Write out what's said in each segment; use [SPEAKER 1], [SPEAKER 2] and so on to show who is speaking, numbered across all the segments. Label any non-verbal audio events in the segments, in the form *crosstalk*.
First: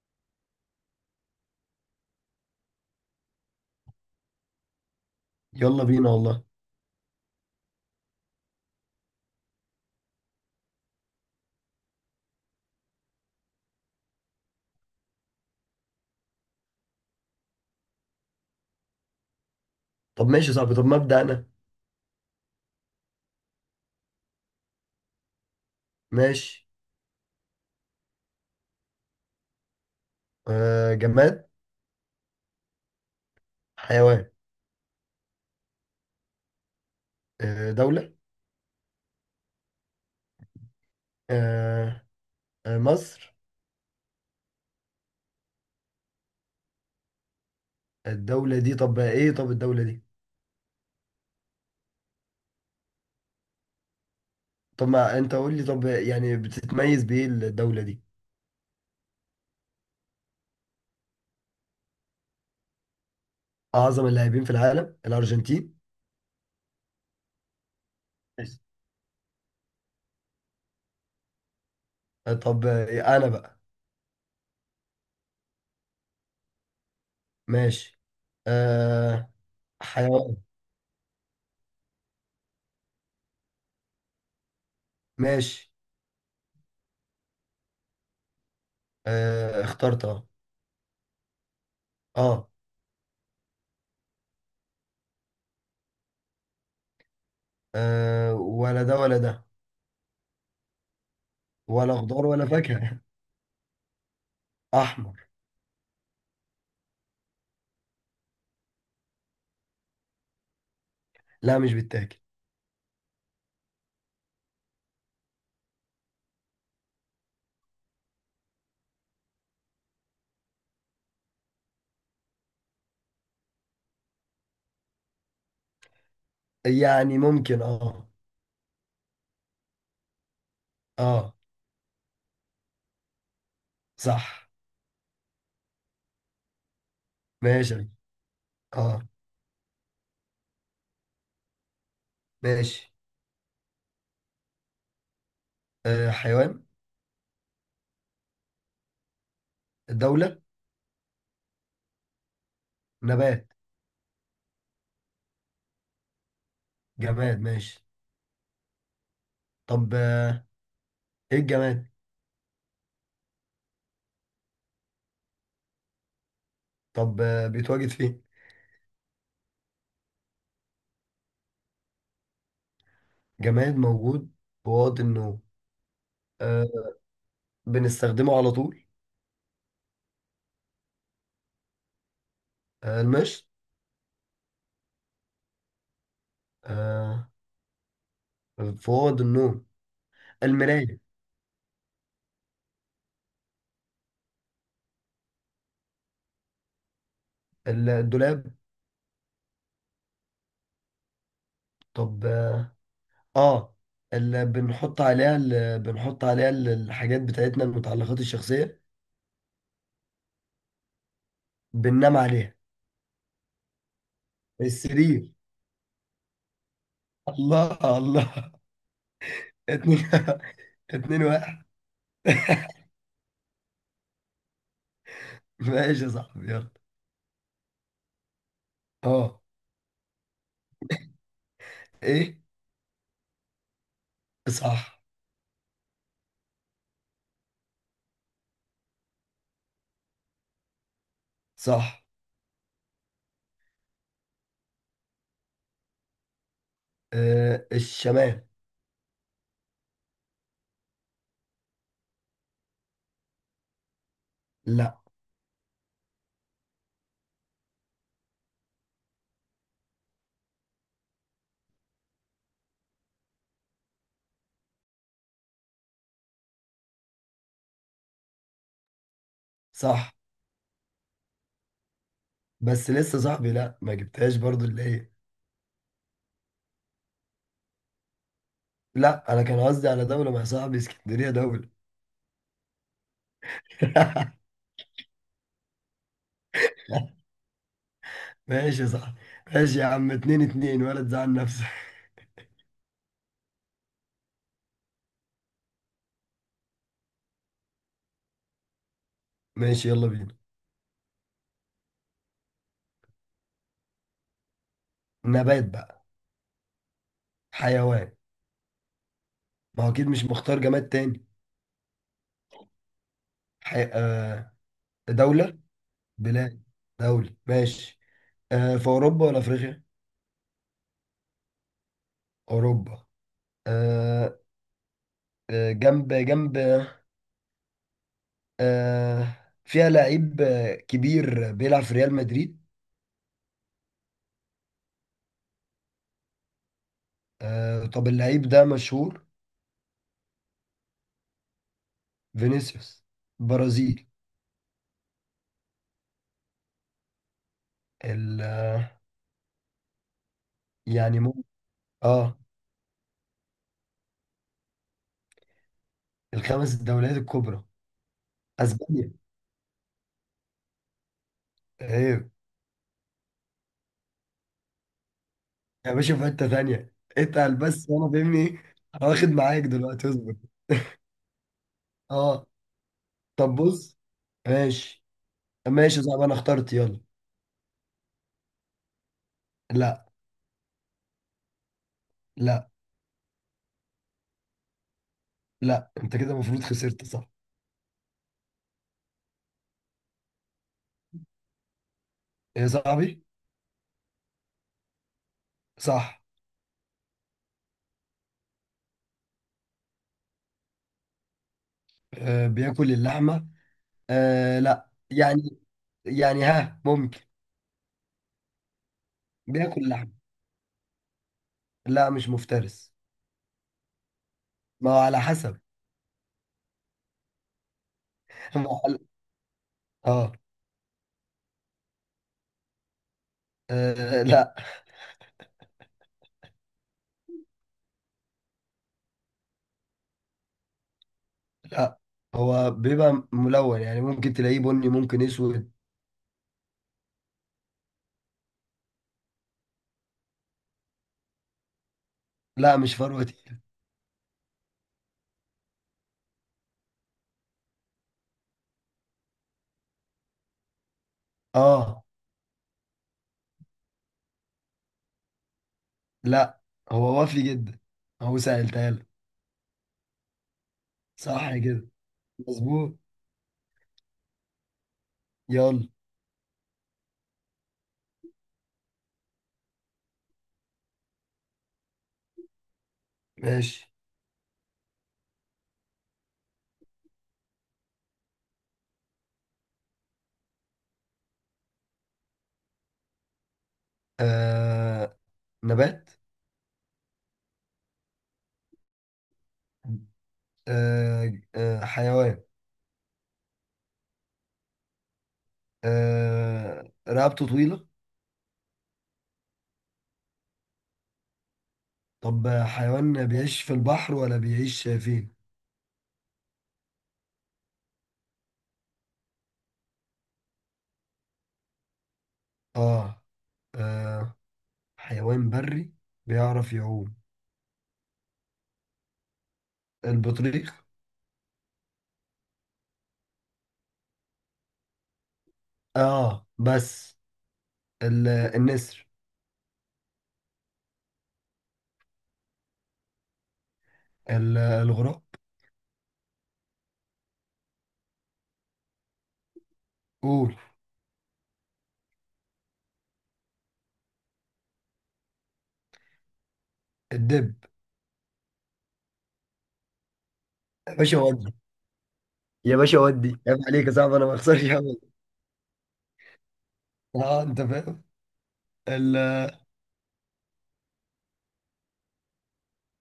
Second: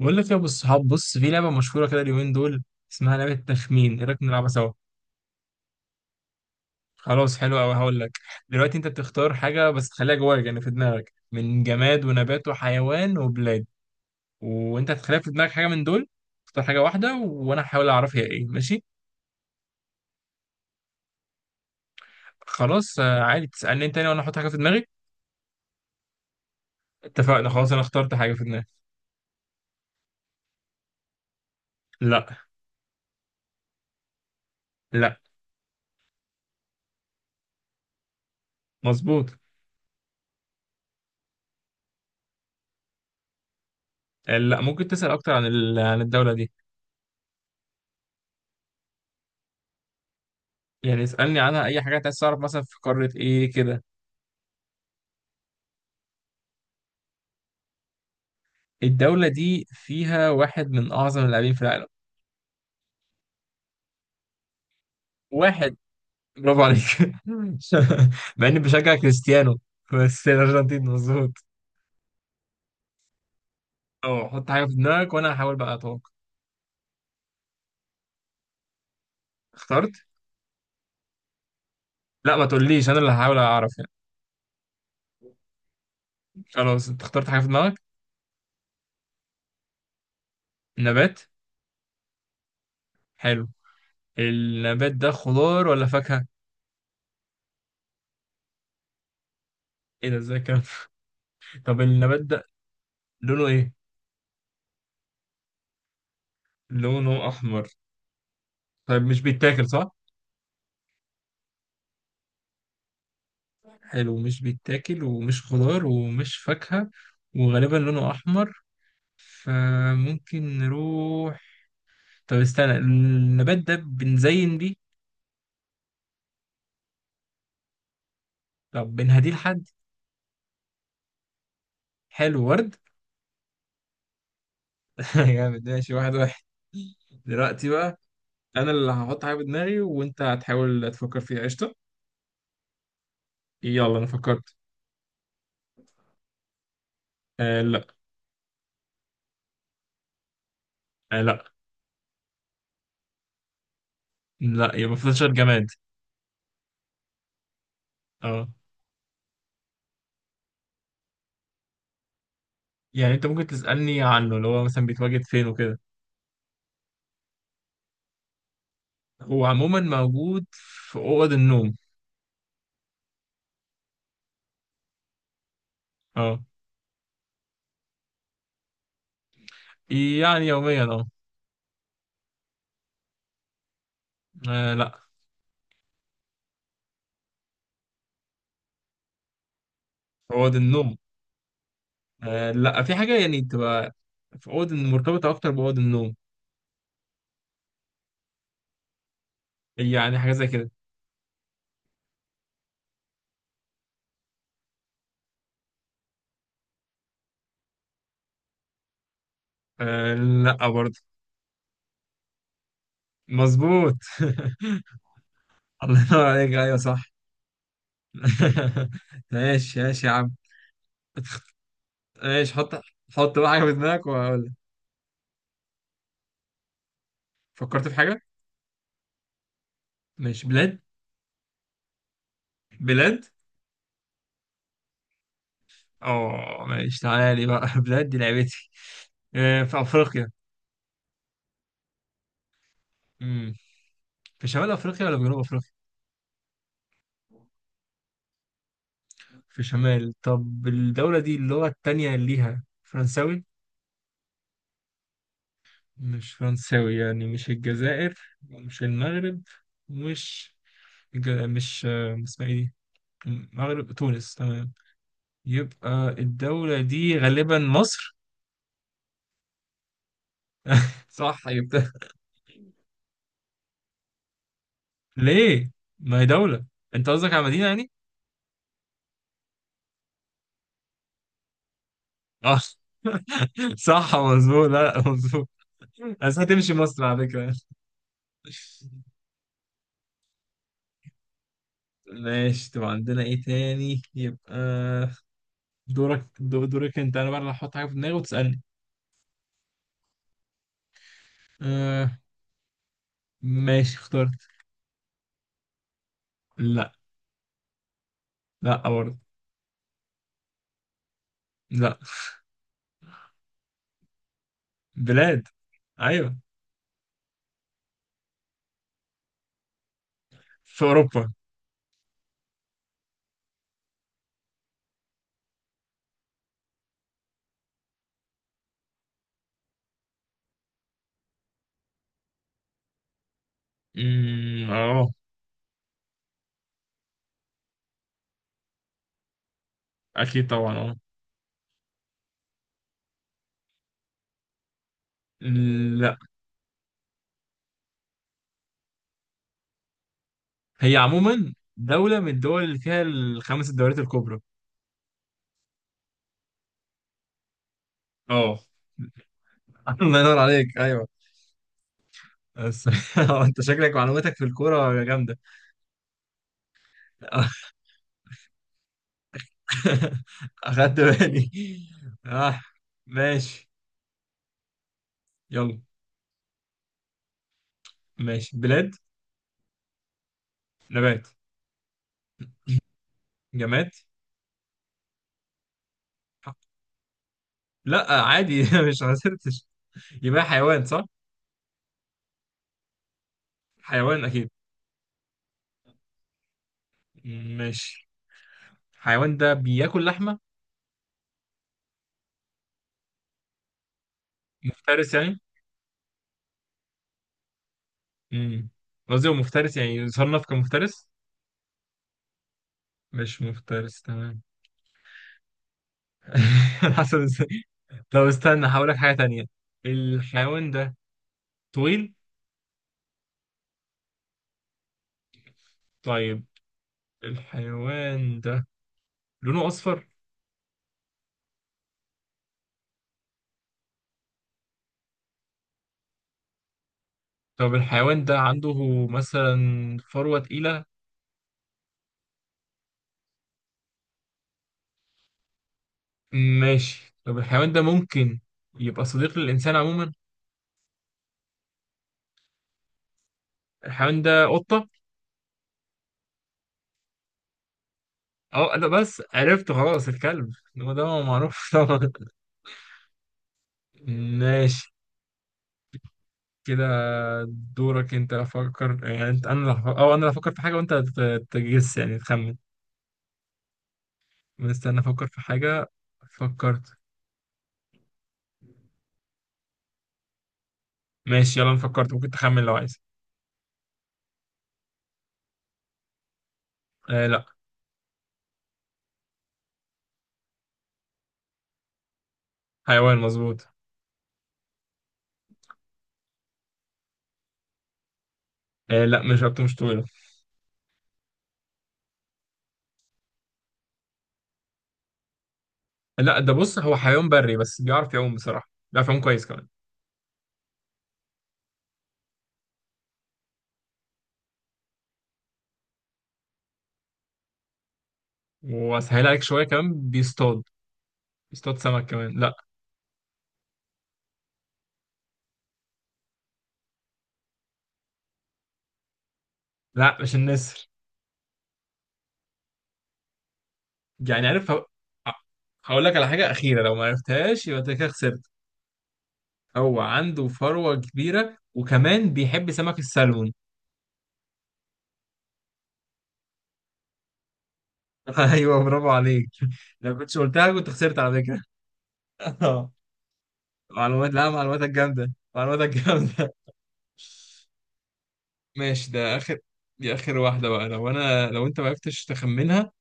[SPEAKER 1] بقول لك يا ابو الصحاب، بص في لعبه مشهوره كده اليومين دول. اسمها لعبه تخمين، ايه رايك نلعبها سوا؟
[SPEAKER 2] يلا بينا والله.
[SPEAKER 1] خلاص حلو قوي هقول لك. دلوقتي انت بتختار حاجه بس تخليها جواك، يعني في دماغك، من جماد ونبات وحيوان وبلاد، وانت هتخليها في دماغك حاجه من دول. اختار حاجه واحده وانا هحاول اعرف هي ايه، ماشي؟
[SPEAKER 2] طب ماشي يا صاحبي، طب مبدأ أنا.
[SPEAKER 1] خلاص آه، عادي تسالني انت تاني وانا احط حاجه في دماغي.
[SPEAKER 2] ماشي.
[SPEAKER 1] اتفقنا خلاص، انا اخترت حاجه في دماغي.
[SPEAKER 2] آه، جماد.
[SPEAKER 1] لا.
[SPEAKER 2] حيوان.
[SPEAKER 1] لا.
[SPEAKER 2] آه، دولة.
[SPEAKER 1] مظبوط.
[SPEAKER 2] آه. آه، مصر.
[SPEAKER 1] آه، لا. ممكن تسال اكتر عن عن الدوله دي.
[SPEAKER 2] الدولة دي طب إيه طب الدولة دي؟
[SPEAKER 1] يعني اسالني عنها اي حاجه انت عايز تعرف، مثلا في قاره ايه كده.
[SPEAKER 2] طب ما أنت قول لي، طب يعني بتتميز بإيه الدولة دي؟
[SPEAKER 1] الدولة دي فيها واحد من أعظم اللاعبين في العالم.
[SPEAKER 2] أعظم اللاعبين في العالم، الأرجنتين.
[SPEAKER 1] واحد. برافو عليك. *laughs* مع
[SPEAKER 2] بس.
[SPEAKER 1] إني بشجع كريستيانو. بس الأرجنتين مظبوط.
[SPEAKER 2] آه، طب أنا بقى.
[SPEAKER 1] أه، حط حاجة في دماغك وأنا هحاول بقى أتوقع.
[SPEAKER 2] ماشي. آه،
[SPEAKER 1] اخترت؟
[SPEAKER 2] حيوان.
[SPEAKER 1] لا ما تقوليش، أنا اللي هحاول أعرف يعني.
[SPEAKER 2] ماشي.
[SPEAKER 1] خلاص أنت اخترت حاجة في دماغك.
[SPEAKER 2] آه، اخترت أه.
[SPEAKER 1] نبات.
[SPEAKER 2] أه.
[SPEAKER 1] حلو. النبات ده خضار ولا فاكهة؟
[SPEAKER 2] آه، ولا ده ولا ده.
[SPEAKER 1] إيه ده إزاي كده؟ *laughs* طب
[SPEAKER 2] ولا
[SPEAKER 1] النبات
[SPEAKER 2] خضار ولا
[SPEAKER 1] ده
[SPEAKER 2] فاكهة.
[SPEAKER 1] لونه إيه؟
[SPEAKER 2] *laughs* أحمر.
[SPEAKER 1] لونه أحمر. طيب مش بيتاكل صح؟
[SPEAKER 2] لا، مش بالتاكل.
[SPEAKER 1] حلو، مش بيتاكل ومش خضار ومش فاكهة، وغالبا لونه أحمر. فممكن نروح. طب استنى، النبات ده بنزين بيه؟
[SPEAKER 2] يعني ممكن اه.
[SPEAKER 1] طب بنهديه لحد؟
[SPEAKER 2] اه.
[SPEAKER 1] حلو، ورد.
[SPEAKER 2] صح.
[SPEAKER 1] *laughs* جامد. ماشي، واحد واحد. دلوقتي
[SPEAKER 2] ماشي.
[SPEAKER 1] بقى انا اللي
[SPEAKER 2] اه.
[SPEAKER 1] هحط حاجه في دماغي وانت هتحاول تفكر فيها، قشطه.
[SPEAKER 2] ماشي.
[SPEAKER 1] يلا انا فكرت.
[SPEAKER 2] آه، حيوان.
[SPEAKER 1] آه لا.
[SPEAKER 2] دولة.
[SPEAKER 1] آه لا.
[SPEAKER 2] نبات.
[SPEAKER 1] لا، يبقى فضل شهر جماد.
[SPEAKER 2] جماد ماشي.
[SPEAKER 1] اه.
[SPEAKER 2] طب آه، ايه الجماد؟
[SPEAKER 1] يعني انت ممكن تسالني عنه، اللي هو مثلا بيتواجد فين وكده.
[SPEAKER 2] طب بيتواجد فين؟
[SPEAKER 1] هو عموما موجود في اوض النوم.
[SPEAKER 2] جماد موجود في اوض النوم.
[SPEAKER 1] اه.
[SPEAKER 2] آه. بنستخدمه على طول.
[SPEAKER 1] يعني يوميا اه.
[SPEAKER 2] آه، المشط.
[SPEAKER 1] آه، لا.
[SPEAKER 2] آه. في اوض النوم.
[SPEAKER 1] اوض النوم.
[SPEAKER 2] المراية.
[SPEAKER 1] آه لا، في حاجة يعني تبقى في أوضة مرتبطة أكتر بأوضة النوم.
[SPEAKER 2] الدولاب.
[SPEAKER 1] يعني حاجة زي كده.
[SPEAKER 2] طب اه، آه، اللي بنحط عليها الحاجات بتاعتنا، المتعلقات الشخصية.
[SPEAKER 1] آه لا برضه.
[SPEAKER 2] بننام عليها.
[SPEAKER 1] مظبوط.
[SPEAKER 2] السرير.
[SPEAKER 1] *laughs* الله ينور عليك، أيوه صح.
[SPEAKER 2] الله الله.
[SPEAKER 1] *laughs* ماشي ماشي
[SPEAKER 2] اتنين.
[SPEAKER 1] يا عم.
[SPEAKER 2] *laughs* 2-1.
[SPEAKER 1] ماشي
[SPEAKER 2] *laughs*
[SPEAKER 1] حط. حط بقى حاجة في دماغك وأقول لك.
[SPEAKER 2] ماشي يا صاحبي، يلا.
[SPEAKER 1] فكرت في حاجة.
[SPEAKER 2] اه.
[SPEAKER 1] ماشي، بلاد.
[SPEAKER 2] ايه.
[SPEAKER 1] بلاد.
[SPEAKER 2] صح.
[SPEAKER 1] اه ماشي، تعالى لي بقى. *laughs* بلاد دي لعبتي. آه، في أفريقيا.
[SPEAKER 2] صح.
[SPEAKER 1] مم. في شمال أفريقيا ولا في جنوب أفريقيا؟
[SPEAKER 2] آه، الشمال.
[SPEAKER 1] في شمال. طب الدولة دي اللغة التانية ليها فرنساوي؟
[SPEAKER 2] لا.
[SPEAKER 1] مش فرنساوي، يعني مش الجزائر. مش المغرب. مش مش، اسمها ايه دي؟ المغرب، تونس. تمام، يبقى الدولة دي غالبا مصر.
[SPEAKER 2] صح.
[SPEAKER 1] صح يبقى.
[SPEAKER 2] بس لسه صاحبي، لا ما جبتهاش برضو اللي هي.
[SPEAKER 1] *laughs* ليه؟ ما هي دولة. انت قصدك على مدينة يعني؟
[SPEAKER 2] لا، انا كان قصدي على دولة، مع صاحبي اسكندرية دولة.
[SPEAKER 1] اه. *laughs* صح
[SPEAKER 2] *laughs*
[SPEAKER 1] مظبوط. لا لا، مظبوط. بس هتمشي مصر على فكرة.
[SPEAKER 2] ماشي يا صاحبي. ماشي يا عم، 2-2، ولا تزعل نفسك.
[SPEAKER 1] ماشي، طب عندنا ايه تاني يبقى. دورك دورك انت. انا بقى اللي هحط حاجة في دماغي وتسألني.
[SPEAKER 2] ماشي، يلا بينا.
[SPEAKER 1] آه. ماشي اخترت.
[SPEAKER 2] نبات بقى.
[SPEAKER 1] لا.
[SPEAKER 2] حيوان.
[SPEAKER 1] لا برضه.
[SPEAKER 2] ما هو اكيد مش مختار جماد تاني.
[SPEAKER 1] لا.
[SPEAKER 2] آه.
[SPEAKER 1] بلاد.
[SPEAKER 2] دولة.
[SPEAKER 1] ايوه.
[SPEAKER 2] بلاد. دولة ماشي. آه، في اوروبا ولا افريقيا؟
[SPEAKER 1] في اوروبا.
[SPEAKER 2] اوروبا. آه. آه، جنب جنب. آه. فيها لعيب كبير بيلعب في ريال مدريد.
[SPEAKER 1] اه.
[SPEAKER 2] آه، طب اللعيب ده مشهور؟
[SPEAKER 1] اكيد طبعا اه.
[SPEAKER 2] فينيسيوس. برازيل.
[SPEAKER 1] لا،
[SPEAKER 2] ال-
[SPEAKER 1] هي
[SPEAKER 2] يعني ممكن.
[SPEAKER 1] عموما دولة من
[SPEAKER 2] اه.
[SPEAKER 1] الدول اللي فيها الخمس الدوريات الكبرى.
[SPEAKER 2] الخمس الدوريات الكبرى.
[SPEAKER 1] اه.
[SPEAKER 2] اسبانيا.
[SPEAKER 1] *laughs* الله ينور عليك، ايوه.
[SPEAKER 2] ايه.
[SPEAKER 1] بس *laughs* انت شكلك معلوماتك في الكورة جامدة.
[SPEAKER 2] يا باشا، في حته ثانيه
[SPEAKER 1] *laughs*
[SPEAKER 2] اتقل بس، وانا فاهمني. واخد معاك دلوقتي، اصبر.
[SPEAKER 1] اخدت بالي.
[SPEAKER 2] اه.
[SPEAKER 1] اه.
[SPEAKER 2] طب
[SPEAKER 1] ماشي.
[SPEAKER 2] بص. ماشي.
[SPEAKER 1] يلا.
[SPEAKER 2] ماشي صعب، انا اخترت، يلا.
[SPEAKER 1] ماشي، بلاد.
[SPEAKER 2] لا.
[SPEAKER 1] نبات.
[SPEAKER 2] لا.
[SPEAKER 1] جماد.
[SPEAKER 2] لا، انت كده المفروض خسرت، صح؟
[SPEAKER 1] لا عادي، *laughs* مش خسرتش. يبقى حيوان صح؟
[SPEAKER 2] يا صاحبي.
[SPEAKER 1] حيوان اكيد.
[SPEAKER 2] صح.
[SPEAKER 1] ماشي. الحيوان ده بياكل لحمة؟
[SPEAKER 2] آه، بياكل اللحمة. آه لا،
[SPEAKER 1] مفترس يعني؟
[SPEAKER 2] يعني. يعني ها، ممكن.
[SPEAKER 1] امم قصدي هو مفترس
[SPEAKER 2] بياكل
[SPEAKER 1] يعني،
[SPEAKER 2] لحمة.
[SPEAKER 1] يصنف كمفترس.
[SPEAKER 2] لا، مش مفترس.
[SPEAKER 1] مش مفترس تمام.
[SPEAKER 2] ما هو على حسب.
[SPEAKER 1] *laughs* على حسب ازاي؟ *laughs* طب
[SPEAKER 2] *laughs*
[SPEAKER 1] استنى،
[SPEAKER 2] ما هو
[SPEAKER 1] هقول لك
[SPEAKER 2] على-
[SPEAKER 1] حاجة تانية.
[SPEAKER 2] اه.
[SPEAKER 1] الحيوان ده طويل؟
[SPEAKER 2] آه، لا.
[SPEAKER 1] طيب. الحيوان ده لونه أصفر؟
[SPEAKER 2] لا، هو بيبقى ملون، يعني ممكن تلاقيه بني، ممكن اسود.
[SPEAKER 1] طب الحيوان ده عنده مثلا فروة تقيلة؟
[SPEAKER 2] لا، مش فروة تقيلة.
[SPEAKER 1] ماشي، طب الحيوان ده ممكن يبقى صديق للإنسان عموما؟
[SPEAKER 2] اه.
[SPEAKER 1] الحيوان ده قطة؟
[SPEAKER 2] لا، هو وافي جدا. هو
[SPEAKER 1] اه لا،
[SPEAKER 2] سألتها لك.
[SPEAKER 1] بس عرفت خلاص، الكلب. هو ده
[SPEAKER 2] صح
[SPEAKER 1] معروف *laughs*
[SPEAKER 2] كده.
[SPEAKER 1] طبعا.
[SPEAKER 2] مظبوط.
[SPEAKER 1] ماشي
[SPEAKER 2] يلا.
[SPEAKER 1] كده. دورك انت افكر، يعني انت انا اللي او انا اللي افكر في حاجه وانت تجس يعني تخمن.
[SPEAKER 2] ماشي.
[SPEAKER 1] مستني افكر في حاجه. فكرت. ماشي يلا، انا فكرت، ممكن تخمن لو عايز.
[SPEAKER 2] آه، نبات.
[SPEAKER 1] آه لا.
[SPEAKER 2] آه، حيوان.
[SPEAKER 1] حيوان مظبوط.
[SPEAKER 2] آه، رقبته طويلة.
[SPEAKER 1] آه لا، مش رقبته، مش طويله.
[SPEAKER 2] طب حيوان بيعيش في البحر ولا بيعيش فين؟
[SPEAKER 1] لا، ده بص هو حيوان بري بس بيعرف يعوم بصراحه، بيعرف يعوم كويس كمان.
[SPEAKER 2] آه، آه. حيوان بري. بيعرف يعوم.
[SPEAKER 1] واسهل عليك شويه كمان، بيصطاد.
[SPEAKER 2] البطريق.
[SPEAKER 1] بيصطاد سمك كمان، لا.
[SPEAKER 2] آه بس. النسر.
[SPEAKER 1] لا مش النسر. يعني عارف
[SPEAKER 2] الغراب.
[SPEAKER 1] هقول لك على حاجه اخيره، لو ما عرفتهاش يبقى انت كده خسرت. هو عنده
[SPEAKER 2] قول.
[SPEAKER 1] فروة كبيرة وكمان بيحب سمك السلمون.
[SPEAKER 2] الدب.
[SPEAKER 1] *laughs* ايوه برافو عليك. لو كنتش قلتها كنت
[SPEAKER 2] يا باشا
[SPEAKER 1] خسرت على
[SPEAKER 2] ودي
[SPEAKER 1] فكرة.
[SPEAKER 2] يا
[SPEAKER 1] *laughs*
[SPEAKER 2] باشا ودي عيب عليك يا صاحبي، أنا
[SPEAKER 1] معلومات
[SPEAKER 2] ما
[SPEAKER 1] لا،
[SPEAKER 2] بخسرش
[SPEAKER 1] معلوماتك
[SPEAKER 2] أبدا.
[SPEAKER 1] جامدة، معلوماتك جامدة.
[SPEAKER 2] آه أنت فاهم.
[SPEAKER 1] ماشي،
[SPEAKER 2] ال
[SPEAKER 1] ده اخر. دي اخر واحدة بقى، لو انا لو انت ما عرفتش تخمنها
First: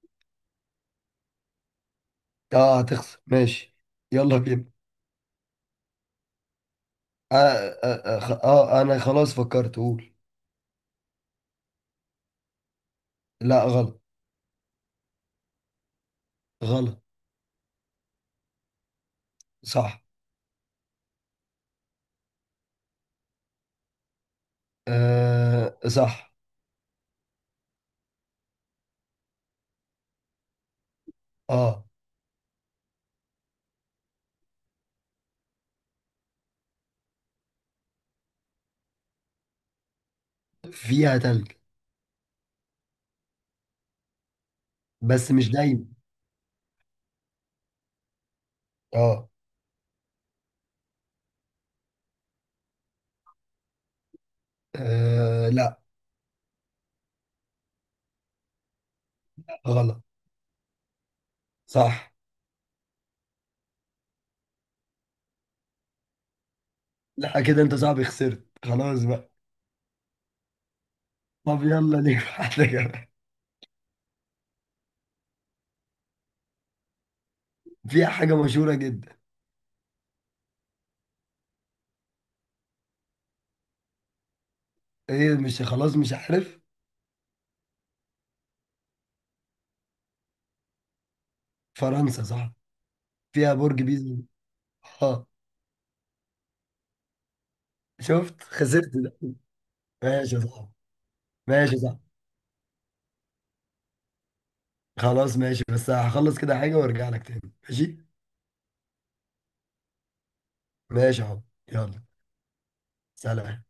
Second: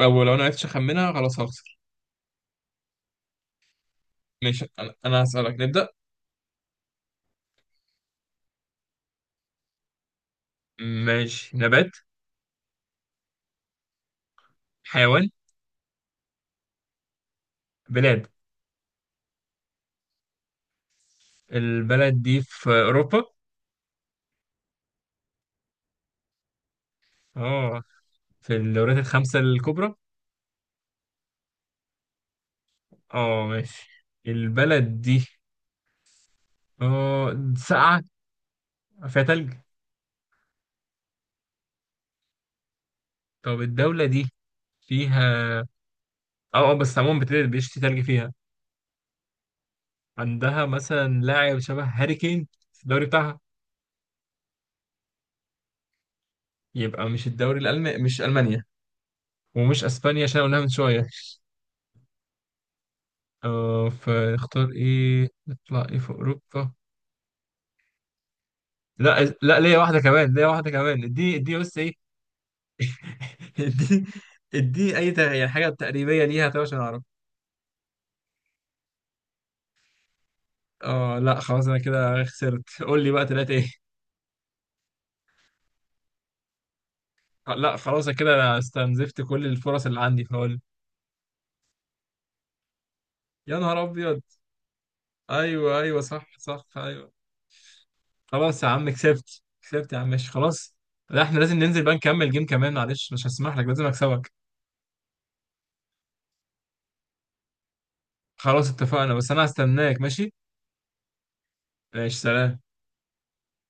[SPEAKER 1] او لو انا عرفتش اخمنها خلاص هخسر.
[SPEAKER 2] آه، هتخسر ماشي. يلا
[SPEAKER 1] ماشي،
[SPEAKER 2] بينا.
[SPEAKER 1] انا هسألك، نبدأ.
[SPEAKER 2] آه, أنا خلاص فكرت، قول.
[SPEAKER 1] ماشي، نبات.
[SPEAKER 2] لا، غلط.
[SPEAKER 1] حيوان.
[SPEAKER 2] غلط.
[SPEAKER 1] بلاد.
[SPEAKER 2] صح.
[SPEAKER 1] البلد دي في اوروبا.
[SPEAKER 2] آه، صح.
[SPEAKER 1] اه. في الدوريات الخمسة الكبرى.
[SPEAKER 2] اه.
[SPEAKER 1] اه ماشي. البلد دي اه ساقعة، فيها تلج.
[SPEAKER 2] فيها تلج.
[SPEAKER 1] طب الدولة دي
[SPEAKER 2] بس مش
[SPEAKER 1] فيها
[SPEAKER 2] دايما.
[SPEAKER 1] اه اه بس عموما بيشتي تلج فيها.
[SPEAKER 2] اه.
[SPEAKER 1] عندها مثلا لاعب شبه هاري كين في الدوري بتاعها.
[SPEAKER 2] آه، لا.
[SPEAKER 1] يبقى مش الدوري الألماني، مش ألمانيا. ومش
[SPEAKER 2] غلط.
[SPEAKER 1] أسبانيا عشان قلناها من شوية.
[SPEAKER 2] صح.
[SPEAKER 1] اه، فاختار ايه، نطلع ايه في أوروبا.
[SPEAKER 2] لا، كده انت صاحبي خسرت خلاص
[SPEAKER 1] لا
[SPEAKER 2] بقى.
[SPEAKER 1] لا، ليا واحدة كمان، ليا واحدة كمان، اديني اديني
[SPEAKER 2] طب
[SPEAKER 1] بس ايه.
[SPEAKER 2] يلا، ليه واحدة كمان.
[SPEAKER 1] *laughs* اديني. اديني أي يعني حاجة تقريبية ليها طيب عشان أعرف.
[SPEAKER 2] *laughs* فيها حاجة مشهورة جدا.
[SPEAKER 1] اه لا خلاص، أنا كده خسرت، قول لي بقى تلاتة ايه.
[SPEAKER 2] ايه، مش خلاص مش عارف.
[SPEAKER 1] آه، لا خلاص كده انا استنزفت كل الفرص اللي عندي، فقول.
[SPEAKER 2] فرنسا صح. فيها
[SPEAKER 1] يا نهار
[SPEAKER 2] برج بيزا.
[SPEAKER 1] ابيض.
[SPEAKER 2] اه.
[SPEAKER 1] ايوه ايوه، صح صح، ايوه.
[SPEAKER 2] شفت
[SPEAKER 1] خلاص يا عم،
[SPEAKER 2] خسرت ده.
[SPEAKER 1] كسبت كسبت يا عم، ماشي
[SPEAKER 2] ماشي يا صاحبي.
[SPEAKER 1] خلاص. لا احنا لازم
[SPEAKER 2] ماشي يا
[SPEAKER 1] ننزل بقى
[SPEAKER 2] صاحبي.
[SPEAKER 1] نكمل جيم كمان، معلش مش هسمح لك، لازم اكسبك.
[SPEAKER 2] خلاص ماشي، بس هخلص كده حاجة وارجع لك تاني. ماشي.
[SPEAKER 1] خلاص اتفقنا، بس انا هستناك ماشي.
[SPEAKER 2] ماشي يا حب. يلا.
[SPEAKER 1] ماشي، سلام.
[SPEAKER 2] سلام.